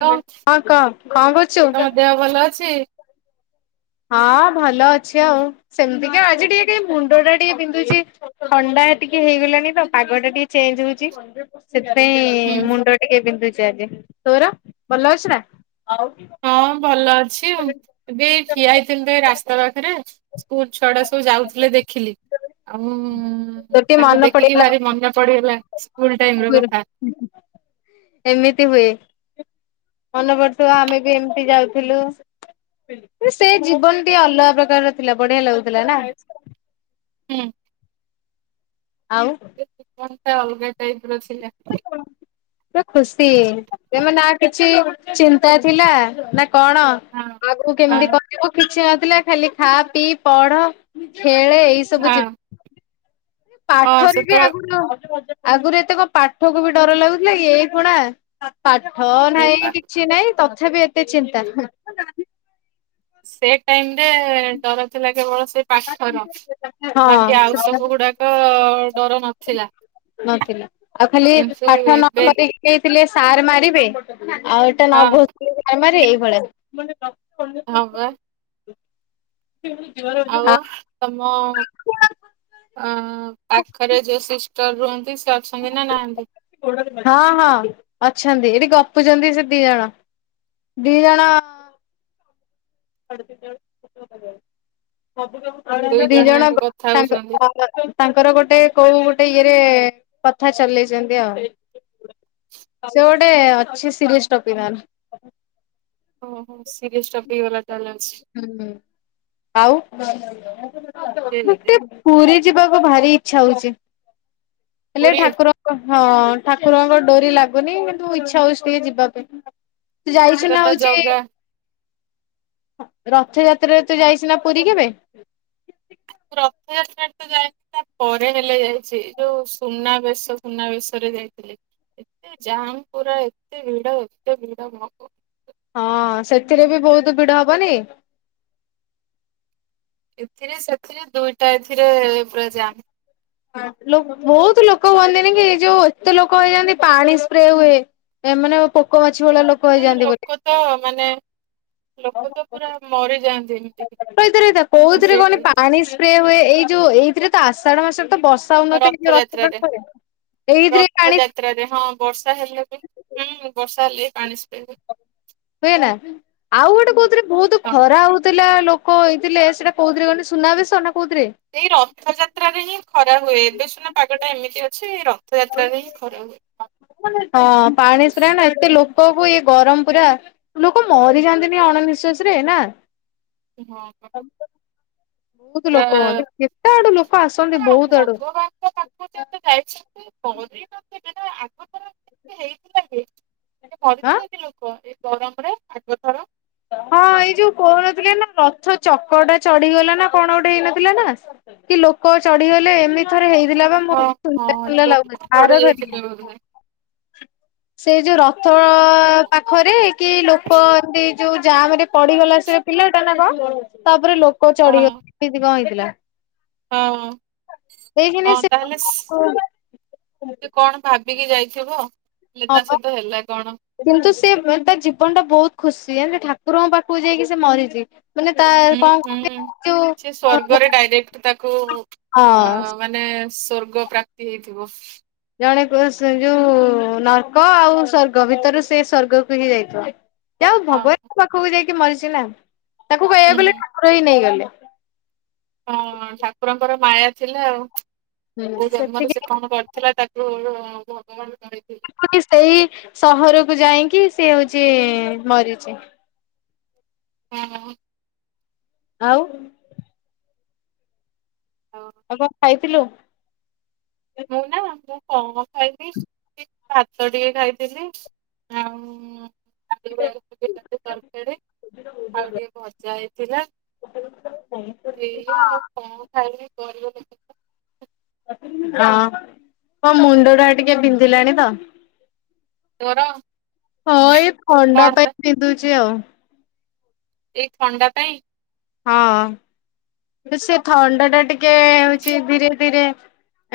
Hello ହଁ କହ କଣ କରୁଛୁ? ତମ ଦେହ ଭଲ ଅଛି। ହଁ ଭଲ ଅଛି ଆଉ ସେମିତିକା ଆଜି ଟିକେ ଟିକେ ମୁଣ୍ଡଟା ଟିକେ ବିନ୍ଧୁଛି। ଥଣ୍ଡା ଟିକେ ହେଇଗଲାଣିି ତ ପାଗଟା ଟିକେ ଚେଞ୍ଜ ହଉଛି। ସେଥିପାଇଁ ହୁଁ ମୁଣ୍ଡ ଟିକେ ବିନ୍ଧୁଛି ଆଜି ତୋର ଭଲ ଅଛି ନା? ହଁ ଭଲ ଅଛି ଆଉ ଏବେ ଠିଆ ହେଇଥିଲି ତ ଏଇ ରାସ୍ତା ପାଖରେ। ସ୍କୁଲ ଛୁଆ ଗୁଡା ସବୁ ଯାଉଥିଲେ ଦେଖିଲି ଆଉ ମୁଁ ତୋର ଟିକେ ତାଙ୍କୁ ମନେ ଦେଖିକି ପଡିଗଲା ଭାରି ମନେ ପଡିଗଲା ସ୍କୁଲ ଟାଇମର କଥା। ଏମିତି ହୁଏ ମନେ ପଡୁଥିବ ଆମେ ବି ଏମିତି ଯାଉଥିଲୁ। ସେ ଜୀବନ ଟିକେ ଅଲଗା ପ୍ରକାରର ଥିଲା ବଢିଆ ଲାଗୁଥିଲା ନା? ହୁଁ ଆଉ କଣଟା ଅଲଗା ଟାଇପର ଥିଲା? ତ ଖୁସି ତମେ ନା କିଛି ଚିନ୍ତା ଥିଲା ନା କଣ ହଁ। ଆଗକୁ ହଁ କେମିତି କଟିବ କିଛି ନଥିଲା ଖାଲି ଖା ପିଇ ପଢ ଖେଳେ ଏଇ ସବୁ ଜି ହଁ ହଁ ପାଠରେ ବି ସେତେବେଳେ ଆଗରୁ ଆଗରୁ ଏତେ ପାଠକୁ ବି ଡର ଲାଗୁଥିଲା ଏଇ ଖୁଣା ପାଠ ନାହିଁ କିଛି ନାହିଁ ତଥାପି ଏତେ ଚିନ୍ତା। ସେ ଟାଇମରେ ଡର ଥିଲା କେବଳ ସେ ପାଠର ବାକି ହଁ ଆଉ ସେଟା ସବୁ ଗୁଡା ତ ଡର ନଥିଲା। ନଥିଲା ଆଉ ଖାଲି କିନ୍ତୁ ପାଠ ଏବେ ନକରିକି ଯାଇଥିଲେ ସାର ମାରିବେ ଆଉ ନ ହଁ ଭୂତ୍ ଏଇଭଳିଆ ହଁ ପା। ହୁଁ। [inaudible] ଆଉ ତମ ଅ ହଁ ପାଖରେ ଯୋଉ ସିଷ୍ଟର ରୁହନ୍ତି ସେ ଅଛନ୍ତି ନା ନାହାନ୍ତି? ହଁ ହଁ ଅଛନ୍ତି ଏଠି ଗପୁଛନ୍ତି ସେ ଦି ଜଣ। ଦି ଜଣ ଦି ଜଣ ଦୁଇ ଜଣ ଯାକ ଗ କଥା ହଉଛନ୍ତି ସାଙ୍ଗରେ ହଁ। ତାଙ୍କର ଗୋଟେ କୋଉ ଗୋଟେ ଇଏରେ କଥା ଚଲେଇଛନ୍ତି ଆଉ ସେ ଗୋଟେ ଅଛି ସିରିଏସ ଟପିକାଲ। ଓହୋ ସିରିଏସ୍ ଟପିକବାଲା ଚାଲେଞ୍ଜ। ହୁଁ ହୁଁ ଆଉ ପୁରୀ ଯିବାକୁ ଭାରି ଇଚ୍ଛା ହଉଛି ହେଲେ ପୁରୀ ଠାକୁର ହଁ ଠାକୁରଙ୍କ ଡୋରି ଲାଗୁନି କିନ୍ତୁ ଇଚ୍ଛା ହଉଛି ଟିକେ ଯିବା ପାଇଁ। ତୁ ଯାଇଛୁ ସେଟା ନା ତ ହଉଛି ଜଗା ରଥଯାତ୍ରାରେ ତୁ ଯାଇଚୁ ନା ପୁରୀ କେବେ? ରଥଯାତ୍ରା ତ ଯାଇନି ତା ପରେ ହେଲେ ଯାଇଛି ଯୋଉ ସୁନା ବେଶ ସୁନାବେେଶରେ ଯାଇଥିଲି ଏତେ ଜାମ ପୁରା ଏତେ ଭିଡ ଏତେ ଭିଡ ଭଗ ହଁ ସେଥିରେ ବି ବହୁତ ଭିଡ ହବନି। ଏଥିରେ ସେଥିରେ ଦୁଇଟା ଏଥିରେ ପୁରା ଯାମ ବହୁତ ଲୋକ ହୁଅନ୍ତିନି କି ଏଇ ଯୋଉ ଏତେ ଲୋକ ହେଇଯାନ୍ତି ପାଣି ସ୍ପ୍ରେ ହୁଏ। ଏମାନେ ପୋକ ମାଛି ଭଳିଆ ଲୋ ଲୋକ ତ ମାନେ ଲୋକ ତ ପୁରା ମରିଯାଆନ୍ତି ଏମିତି ରହିଥା ରହିଥା କୋଉଥିରେ କହନି ସେଇଠି ପାଣି ସ୍ପ୍ରେ ହୁଏ ଏଇ ଯୋଉ ଏଇଥିରେ ତ ଆଷଢ ମାସରେ ତ ବର୍ ସା ହୋଉ ନଥାଏ କି ରଥ ରଥଯାତ୍ରାରେ। ପାଖେରେ ଏଇଥିରେ ପାଣି ତ୍ରାରେ ହଁ। ବର୍ଷା ହେଲେ ବି ହୁଁ ହୁଁ ବର୍ଷା ହେଲେ ବି ପାଣି ସ୍ପ୍ରେ ହୁଏ। ହୁଏ ନା ଆଉ ଗୋଟେ କୋଉଥିରେ ବହୁତୁ ହଁ ଖରା ହଉଥିଲା ଲୋକ୍ କ ହେଇ ଥିଲେ ସେଇଟା କୋଉଥିରେ କେହିଲ ସୁନା ବେଶ ନା କୋଉଥିରେ? ଏଇ ରଥଯାତ୍ରାରେ ହିଁ ଖରା ହୁଏ ଏବେ ସୁନା ପାଗଟା ଏମିତି ଅଛି ର ତ ଯାତ୍ରା ରେ ହିଁ ଖରା ହୁଏ। ହଁ ପାଣି ସ୍ପ୍ରେ ନା ଏତେ ଲୋକକୁ ଇଏ ଗରମ ପୁରା ଲୋକ ମରି ଯାଆନ୍ତିନି ଅଣ ନିିଶ୍ଵାସ ରେ ନା। ହଁ। ବହୁତ ଲୋକ ହୁଅନ୍ତି କେତେ ଆଡୁ ଲୋକ ଆସନ୍ତି ବହୁତ ଆଡୁ। ଯେତ ଯାଇଛନ୍ତି କରିନ ନା ଆଗ ତର କେ ହେଇଥିଲା କି ଏ ଆଁ ମରିଥିଲେ କି ଲୋକ ଏ ଗରମରେ ଆଗ ଥର। ହଁ ଏଇ ଯୋଉ କହୁନଥିଲେ ନା ରଥ ଚକ ଟା ଚଢିଗଲା ନା କଣ ଗୋଟେ ହେଇନଥିଲା ନା। କି ଲୋକ ଚଢିଗଲେ ଏମିତି ଥରେ ହେଇ ଥିଲାପା ମୁଁ ହଁ ଶୁଣିଲା ହଁ ଶୁଣିଲା ଲୋକ ଲାଗୁଚି ଚଢି ଆର ଯାଇଥିଲେ ଥରିକା। ବୋଧେ। ସେ ଯୋଉ ରଥ ପାଖରେ କି ଲୋକ ଏମ୍ତି ଯୋଉ ଜାମ ରେ ପଡିଗଲା ସେ ପିଲାଟା ନା କଅଁ ତାଉପରେ ଲୋକ ଚଢିଗ ହଁ ଏନ୍ତି କଅଁ ହେଇଥିଲା। ହଁ ହଁ ଦେଇକିନି ସେ ତାହଲେ ହଁ ସେ କଣ ବା ବିକି ଯାଇଥିବ ହେଲେ ତା ପା ସହିତ ହେଲା କଣ। କିନ୍ତୁ ସେ ତା ଜୀବନ ଟା ବହୁତ ଖୁସି ହେଲେ ସେ ଠାକୁରଙ୍କ ପାଖକୁ ଯାଇକି ସେ ମରିଚି। ଉଁ ହୁଁ ସିଏ ସ୍ଵର୍ଗରେ ଡାଇରେକ୍ଟ ତାକୁ ଅ ହଁ। ମାନ୍ ମାନେ ସ୍ଵର୍ଗ ପ୍ରାପ୍ତି ହେଇଥିବ। ଜଣେ କ [unintelligible] ଯୋଉ ନର୍କ ଆଉ ସର୍ଗ ଭିତରେ ସେ ସ୍ଵର୍ଗକୁ ହିଁ ଯାଇଥିବ। ଯାହା ହୋଉ ଅ ଭଗବାନ ପାଖକୁ ଯାଇକି ମରିଚି ନା ତାକୁ [unintelligible] ହୁଁ। କୁର ହିଁ ନେଇ ଗଲେ। ହଁ ଠାକୁରଙ୍କର ମାୟା ଥିଲା ଆଉ କୋଉ ହୁଁ ଜନ୍ମରେ ସେତିକି ସେ କଣ କରି ଥିଲା ତାକୁ ଭଗବାନ [unintelligible] ହଁ କି ସେଇ ସହରକୁ ଯାଇଁକି ସେ ହଉଚି ମରିଚି। ହଁ ବହୁତ୍ ଆଉ ହଁ। ଆଉ କଣ ଖାଇଥିଲୁ? ମୁଁ ନା ମୁଁ କଣ ଖାଇବି ଭାତ ଟିକେ ଖାଇଥିଲି ଆଉ [unintelligible] ଆଉ ଟିକେ ଭଜା ହେଇଥିଲା। ଏଇଆ ଆଉ କଣ ଖାଇବି [unintelligible] ହଁ ମୋ ମୁଣ୍ଡ ଟା ଟିକେ ପିନ୍ଧିଲାଣି ତ ତୋର ହଁ ଏଇ ଥଣ୍ଡା କଣ ପାଇଁ ବିନ୍ଧୁଛି ଆଉ। ଏଇ ଥଣ୍ଡା ପାଇଁ ହଁ ସେ ଥଣ୍ଡା ଟା ଟିକେ ହଉଚି ଧୀରେ ଧୀରେ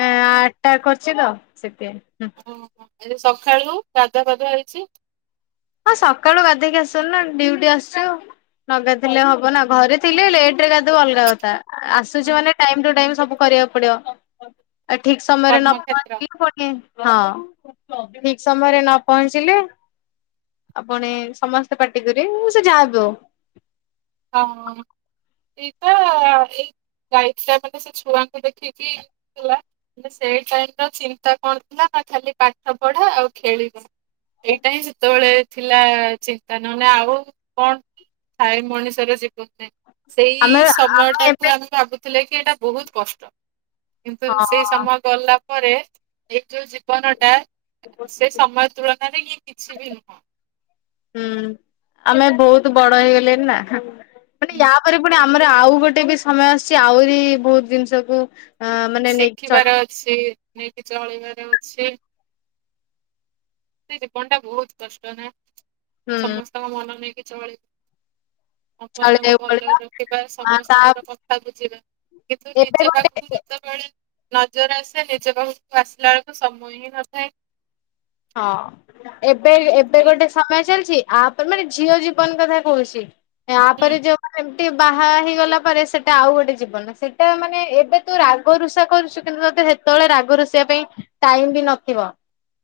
ଏଁ ଆଟକ କରିଛି ତ ସେଥିପାଇଁ ଓହୋ ଏବେ ସଖାଳୁ ଗାଧୁଆ ପାଧୁଆ ହେଇଛି ହଁ ସକାଳୁ ଗାଧେଇକି ଆସିଚୁନୁ ନା ଡ଼ିଉଟି ଆସିଚୁ। ନ ଗାଧେଇଲେ ହବନା ଘରେ ଥିଲେ ଲେଟରେ ଗାଧେଇବୁ ଅଲଗା କଥା ଆସ୍‌ ହୁଁ, ସିଚୁ ମାନେ ଟାଇମ ଟୁ ଟାଇମ ସବୁ କରିବାକୁ ପଡିବ ଆ ଠିକ୍ ସମୟରେ ନ [unintelligible] ହଁ କର୍ମକ୍ଷେତ୍ର ଠିକ୍ ସମୟରେ ନ ପହଞ୍ଚିଲେ ଆପଣେ ସମସ୍ତେ ପାଟି କରିବେ ସେ ଯାହାବି ହଉ। ହଁ ଏଇଟା ଏଇ ଗାଈଟା ମାନେ ସେ ଛୁଆଙ୍କୁ ଦେଖିକି ଛୁଆ ସେଇ ଟାଇମ ର ଚିନ୍ତା କଣ ଥିଲା ନା ଖାଲି ପାଠ ପଢା ଆଉ ଖେଳିବା। ଏଇଟା ହିଁ ସେତେବେଳେ ଥିଲା ଚିନ୍ତା ନହନେ ଆଉ କଣ ଥାଏ ମଣିଷ ଜୀବନ ନା ସେଇ ଆମେ ସମୟ ଟାକୁ ଏବେ ଆମେ ଭାବୁଥିଲେ କି ଏଇଟା ବହୁତ କଷ୍ଟ। କିନ୍ତୁ ହଁ ସେଇ ସମୟ ଗଲା ପରେ ଏଇ ଯୋଉ ଜୀବନ ଟା ସେ ସମୟ ତୁଳନାରେ ଇଏ କିଛି ବି ନୁହଁ। ହୁଁ ଆମେ ବହୁତ ବଡ ହେଇଗଲେଣି ନା ମାନେ ୟାପରେ ପୁଣି ଆ ଆମର ଆଉ ଗୋଟେ ବି ସମୟ ଆସିଛି ଆହୁରି ବହୁତ ଜିନିଷକୁ ଅ ମାନେ ନେଇକି ଚଳ ଶିଖିବାର ଅଛି ନେଇକି ଚଳିବାର ଅଛି। ସେ ଜୀବନ ଟା ବହୁତ କଷ୍ଟ ନା ହୁଁ ସମସ୍ତଙ୍କ ମନ ନେଇକି ଚଳି ସମସ୍ତଙ୍କୁ ଚଳେଇବାକୁ ଭଲରେ ପଡିବ। ରଖିବା ଆ ତା ସମସ୍ତଙ୍କର କଥା ବୁଝିବା। କିନ୍ତୁ ଏବେ ନିଜ ପାଖକୁ ଗୋଟେ ଯଦି ଯେତେବେଳେ ନଜର ଆସେ ନିଜ ପାଖକୁ ଆସିଲା ବେଳକୁ ସମୟ ହିଁ ନଥାଏ। ହଁ ଏବେ ଏବେ କି ଗୋଟେ ସମୟ ଚାଲିଛି। ଆପରେ ମାନେ ଝିଅ ଜୀବନ କଥା କହୁଛି ତାପରେ ଯୋଉ ଏମତି ବାହା ହେଇଗଲା ପରେ ସେଟା ଆଉ ଗୋଟେ ଜୀବନ ସେଟା ମାନେ ଏବେ ତୁ ରା ରାଗ ରୁଷା କରୁଛୁ କିନ୍ତୁ ତୋତେ ସେତେବେଳେ ରାଗ ରୋଷିବା ପାଇଁ ଟାଇମ ବି ନଥିବ।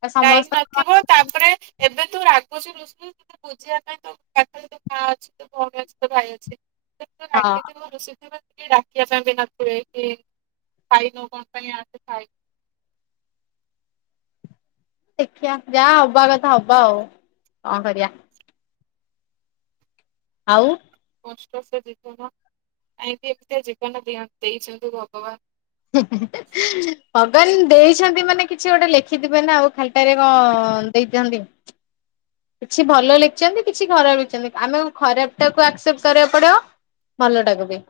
ଆଉ ଟାଇମ ସମସ୍ତଙ୍କ ନଥିବ ମନ ତାପରେ ଏବେ ତୁ ରାଗୁଛୁ ଋଷୁ ବୁଝିବା ପାଇଁ ତୁ ପାଖରେ ତୁ ମା ଅଛି ତୁ ଭଉଣୀ ଅଛୁ ତୁ ଭାଇ ଅଛି। [unintelligible] ହଁ ରାଗିକି ମୁଁ ରୁଷି ସେତେବେଳେ କିଏ ଡାକିବା ପାଇଁ ବି ନଥିବେ କି ଖାଇନୁ କଣ ପାଇଁ ଆସ ଖାଇ ଦେଖିବା ଯାହା ହବା କଥା ହବା ଆଉ କଣ କରିବା। ଆଉ କଷ୍ଟ ସେ ଜୀବନ କାହିଁକି ଏମିତି ଜୀବନ [unintelligible] ଦେଇଛନ୍ତି ଭଗବାନ। ହୁଁ ହୁଁ ହୁଁ। ଭଗବାନ ଦେଇଛନ୍ତି ମାନେ କିଛି ଗୋଟେ ଲେଖିଥିବେ ନା ଆଉ ଖାଲଟାରେ କଣ ଦେଇଛନ୍ତି। କିଛି ଭଲ ଲେଖିଛନ୍ତି କିଛି ଖରାପ ଲେଖିଛନ୍ତି ଆମେ ଖରାପ ଟାକୁ ଆକ୍ସେପ୍ଟ କରିବାକୁ ପଡିବ। ଭଲଟାକୁ ବି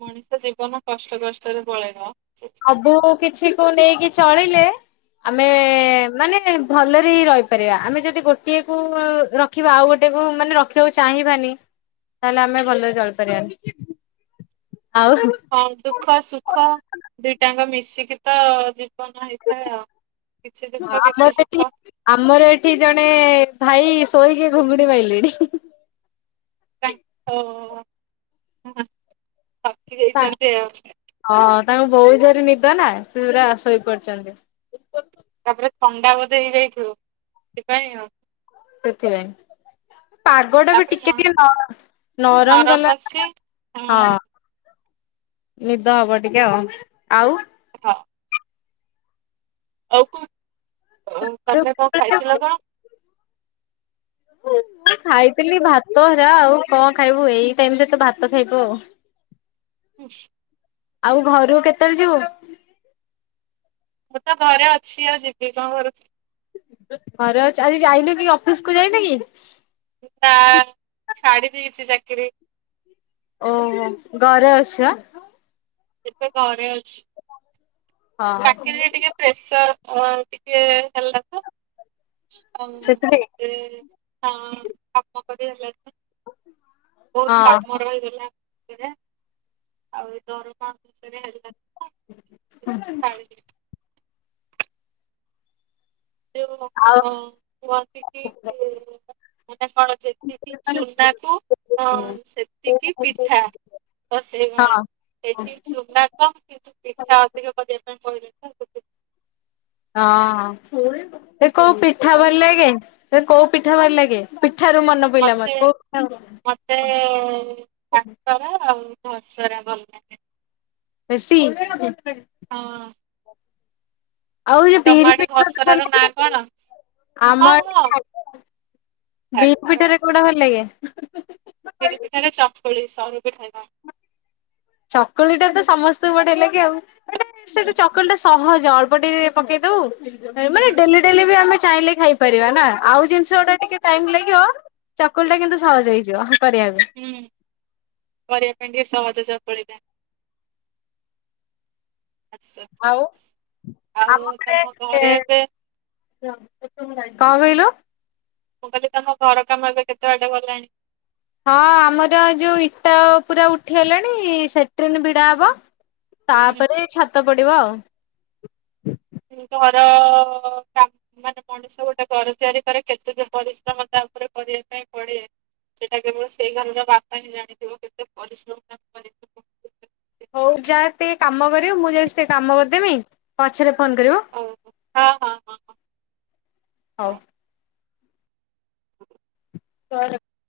ମଣିଷ ଜୀବନ କଷ୍ଟ କଷ୍ଟରେ ପଳେଇବ। ସବୁ କିଛି କୁ ନେଇକି ଚଳିଲେ ଆମେ ମାନେ ଭଲରେ ହିଁ ରହିପାରିବା ଆମେ ଯଦି ଗୋଟିଏ କୁ ର କିବା ଆଉ ଗୋଟେ କୁ ମାନେ ରଖିବାକୁ ଚାହିଁବାନି ତାହେଲେ ଆମେ ଭଲରେ ଚଳି ପାରିବାନି। ଆଉ ହଁ ଦୁଃଖ ସୁଖ ଦିଟାଙ୍କ ମିଶିକି ତ ଜି ଜୀବନ ହେଇଥାଏ ଆଉ କିଛି ଦୁଖ ଆମର କିଛି ଏଠି ସୁଖ ଆମର ଏଠି ଜଣେ ଭାଇ ଶୋଇକି ଘୁଙ୍ଗୁଡି ମାଇଲେଣି ହିଁ। ତାଙ୍କେ ହଁ ଥକି ଯାଇଛନ୍ତି ଆଉ। ହଁ ତାଙ୍କୁ ବୋହୁତ୍ ଜରେ ନିଦ ନା ସେ ପୁରା ଶୋଇ ପଡିଛନ୍ତି। ତାପରେ ଥଣ୍ଡା ବୋଧେ ହେଇଯାଇଥିବ ସେଥିପାଇଁ ଆଉ। ସେଥିପାଇଁ ପାଗ ଟା ବି ତାପରେ ମ ଟିକେ ଟିକେନ ନରମ କଲା ହଁ ନିଦ ହବ ଟିକେ ଆଉ ଆଉ କୁହ ଆଉ କଣ ଅ ତମେ କଣ ଖାଇଥିଲ କଣ? ମୁଁ ଖାଇଥିଲି ଭାତ ହେରା ଆଉ କଣ ଖାଇବୁ ଏଇ ଟାଇମରେ ତ ଭାତ ଖାଇବୁ ଆଉ। ହୁଁ। ଆଉ ଘରୁ କେତେଳେ ଯିବୁ? ମୁଁ ତ ଘରେ ଅଛି ଆଉ ଯିବି କଁ ଘରୁ ଘରେ ଅଛ ଆଜି ଯାଇନୁ କି ଅଫିସକୁ ଯାଇନୁ କି। ନା ଛାଡି ଦେଇଛି ଚାକିରି। ଓହୋ ଗରେ ଅଛୁ ଆଁ। ଏବେ ଘରେ ଅଛି। ହଁ ଚାକିରିରେ ଟିକେ ପ୍ରେସର ଆଉ ଟିକେ ହେଲା ତ ଆଉ ସେଥିପାଇଁ ଏତେ ହଁ କାମ କରି ହେଲାନି। ବୋହୁତ ହଁ କାମ ରହିଗଲା ଇଏରେ ଆଉ ଏ ଦରମା ଠିକସେରେ ହେଲାନି। [inaudible] ପାୟେଲ ଦିଦି ଯୋଉ ଆଉ ହଁ [unintelligible] ଅନ୍ତି କି ଏ ମାନେ କଣ ଯେତିକି ଚୁନାକୁ ଅଁ ଉଁ ସେତିକି ପିଠା। ମୋର ହଁ ସେଇଭଳିଆ। ହଁ ଏଇଠି ଚୁନା କମ୍ କିନ୍ତୁ ପିଠା ଅଧିକ କରିବା ପାଇଁ କହିଲେ ନା ସେଥି ହଁ ତେ କୋଉ ପିଠା ଭଲ ହଁ ଲାଗେ? ସେ କୋଉ ପିଠା ଭଲ ଲାଗେ ପିଠାରୁ ମନ ମତେ ମ ତେ କାକରା ଆଉ ମସରା ଭଲ ଲାଗେ। ଖୁସି ହଁ। ଆଉ ଯୋଉ ତମ ବିରି ଆଡେ ପିଠା [inaudible] ଘସରା ଭଲ୍ ର ନାଁ ଲାଗେନା କଣ? କି ହଁ ଆମର୍ [inaudible] ହଁ ବିରି କାକରା। ପିଠାରେ କୋଉଟା ଭଲ ଲାଗେ? ବିରି ପିଠାରେ ଚକୁଳି ସରୁ ପିଠାଟା। ଚକୁଳିଟା ତ ସମସ୍ତୁଙ୍କୁ ବଢିଆ ଲାଗେ ଆଉ। [inaudible] ସେଟା ଚକୁଳିଟା ସହଜ ଅଳ୍ପ ଟିକେ ପକେଇ ଦବୁ ମାନେ ଡେଲି ଡେଲି ବି ଆମେ ଚାହିଁଲେ ଖାଇପାରିବା ନା ଆଉ ଜିନଷଗୁଡା ଟିକେ ଟାଇମ୍ ଲାଗିବ। ଚକୁଳିଟା କିନ୍ତୁ ସହଜ ହେଇଯିବ କରିବାକୁ। ହୁଁ କରିବା ପାଇଁ ଟିକେ ସହଜ ଚକୁଳିଟା। ଆଚ୍ସା ଠିକ୍ ଆଉ ଅସି ଆଉ ତମ ଘରେ ଏବେ [inaudible] କଁ କହିଲୁ? ମୁଁ କହିଲି ତମ ଘର କାମ ଏବେ କେତେ ବାଟ ଗଲାଣି? ହଁ ଆମର ଯୋଉ ଇଟା ପୁରା ଉଠିଗଲାଣି ସେଟ୍ରିନି ଭିଡା ହବ। ହୁଁ ତାପେରେ ଛାତ ପଡିବ ଆଉ। ଏଇ ଘର କା ମାନେ ମଣିଷ ଗୋଟେ ଘର ତିଆରି କରେ କେତେ ଯେ ପରିଶ୍ରମ ତା ଉପରେ କରିବା ପାଇଁ ପଡେ ସେଇଟା କେବଳ ସେଇ ଘରର ବାପା ହିଁ ଜାଣିଥିବ କେତେ ପରିଶ୍ର ଆ ହଉ ଯା ଟିକେ କାମ କରିବୁ ମୁଁ ଯାଉଛି ଟିକେ କାମ କରିଦେମି। ପଛେରେ ଫୋନ୍ କରିବୁ ହଉ ହଁ ହଁ ହଁ ହଁ ହଉ। ହଉ। [inaudible]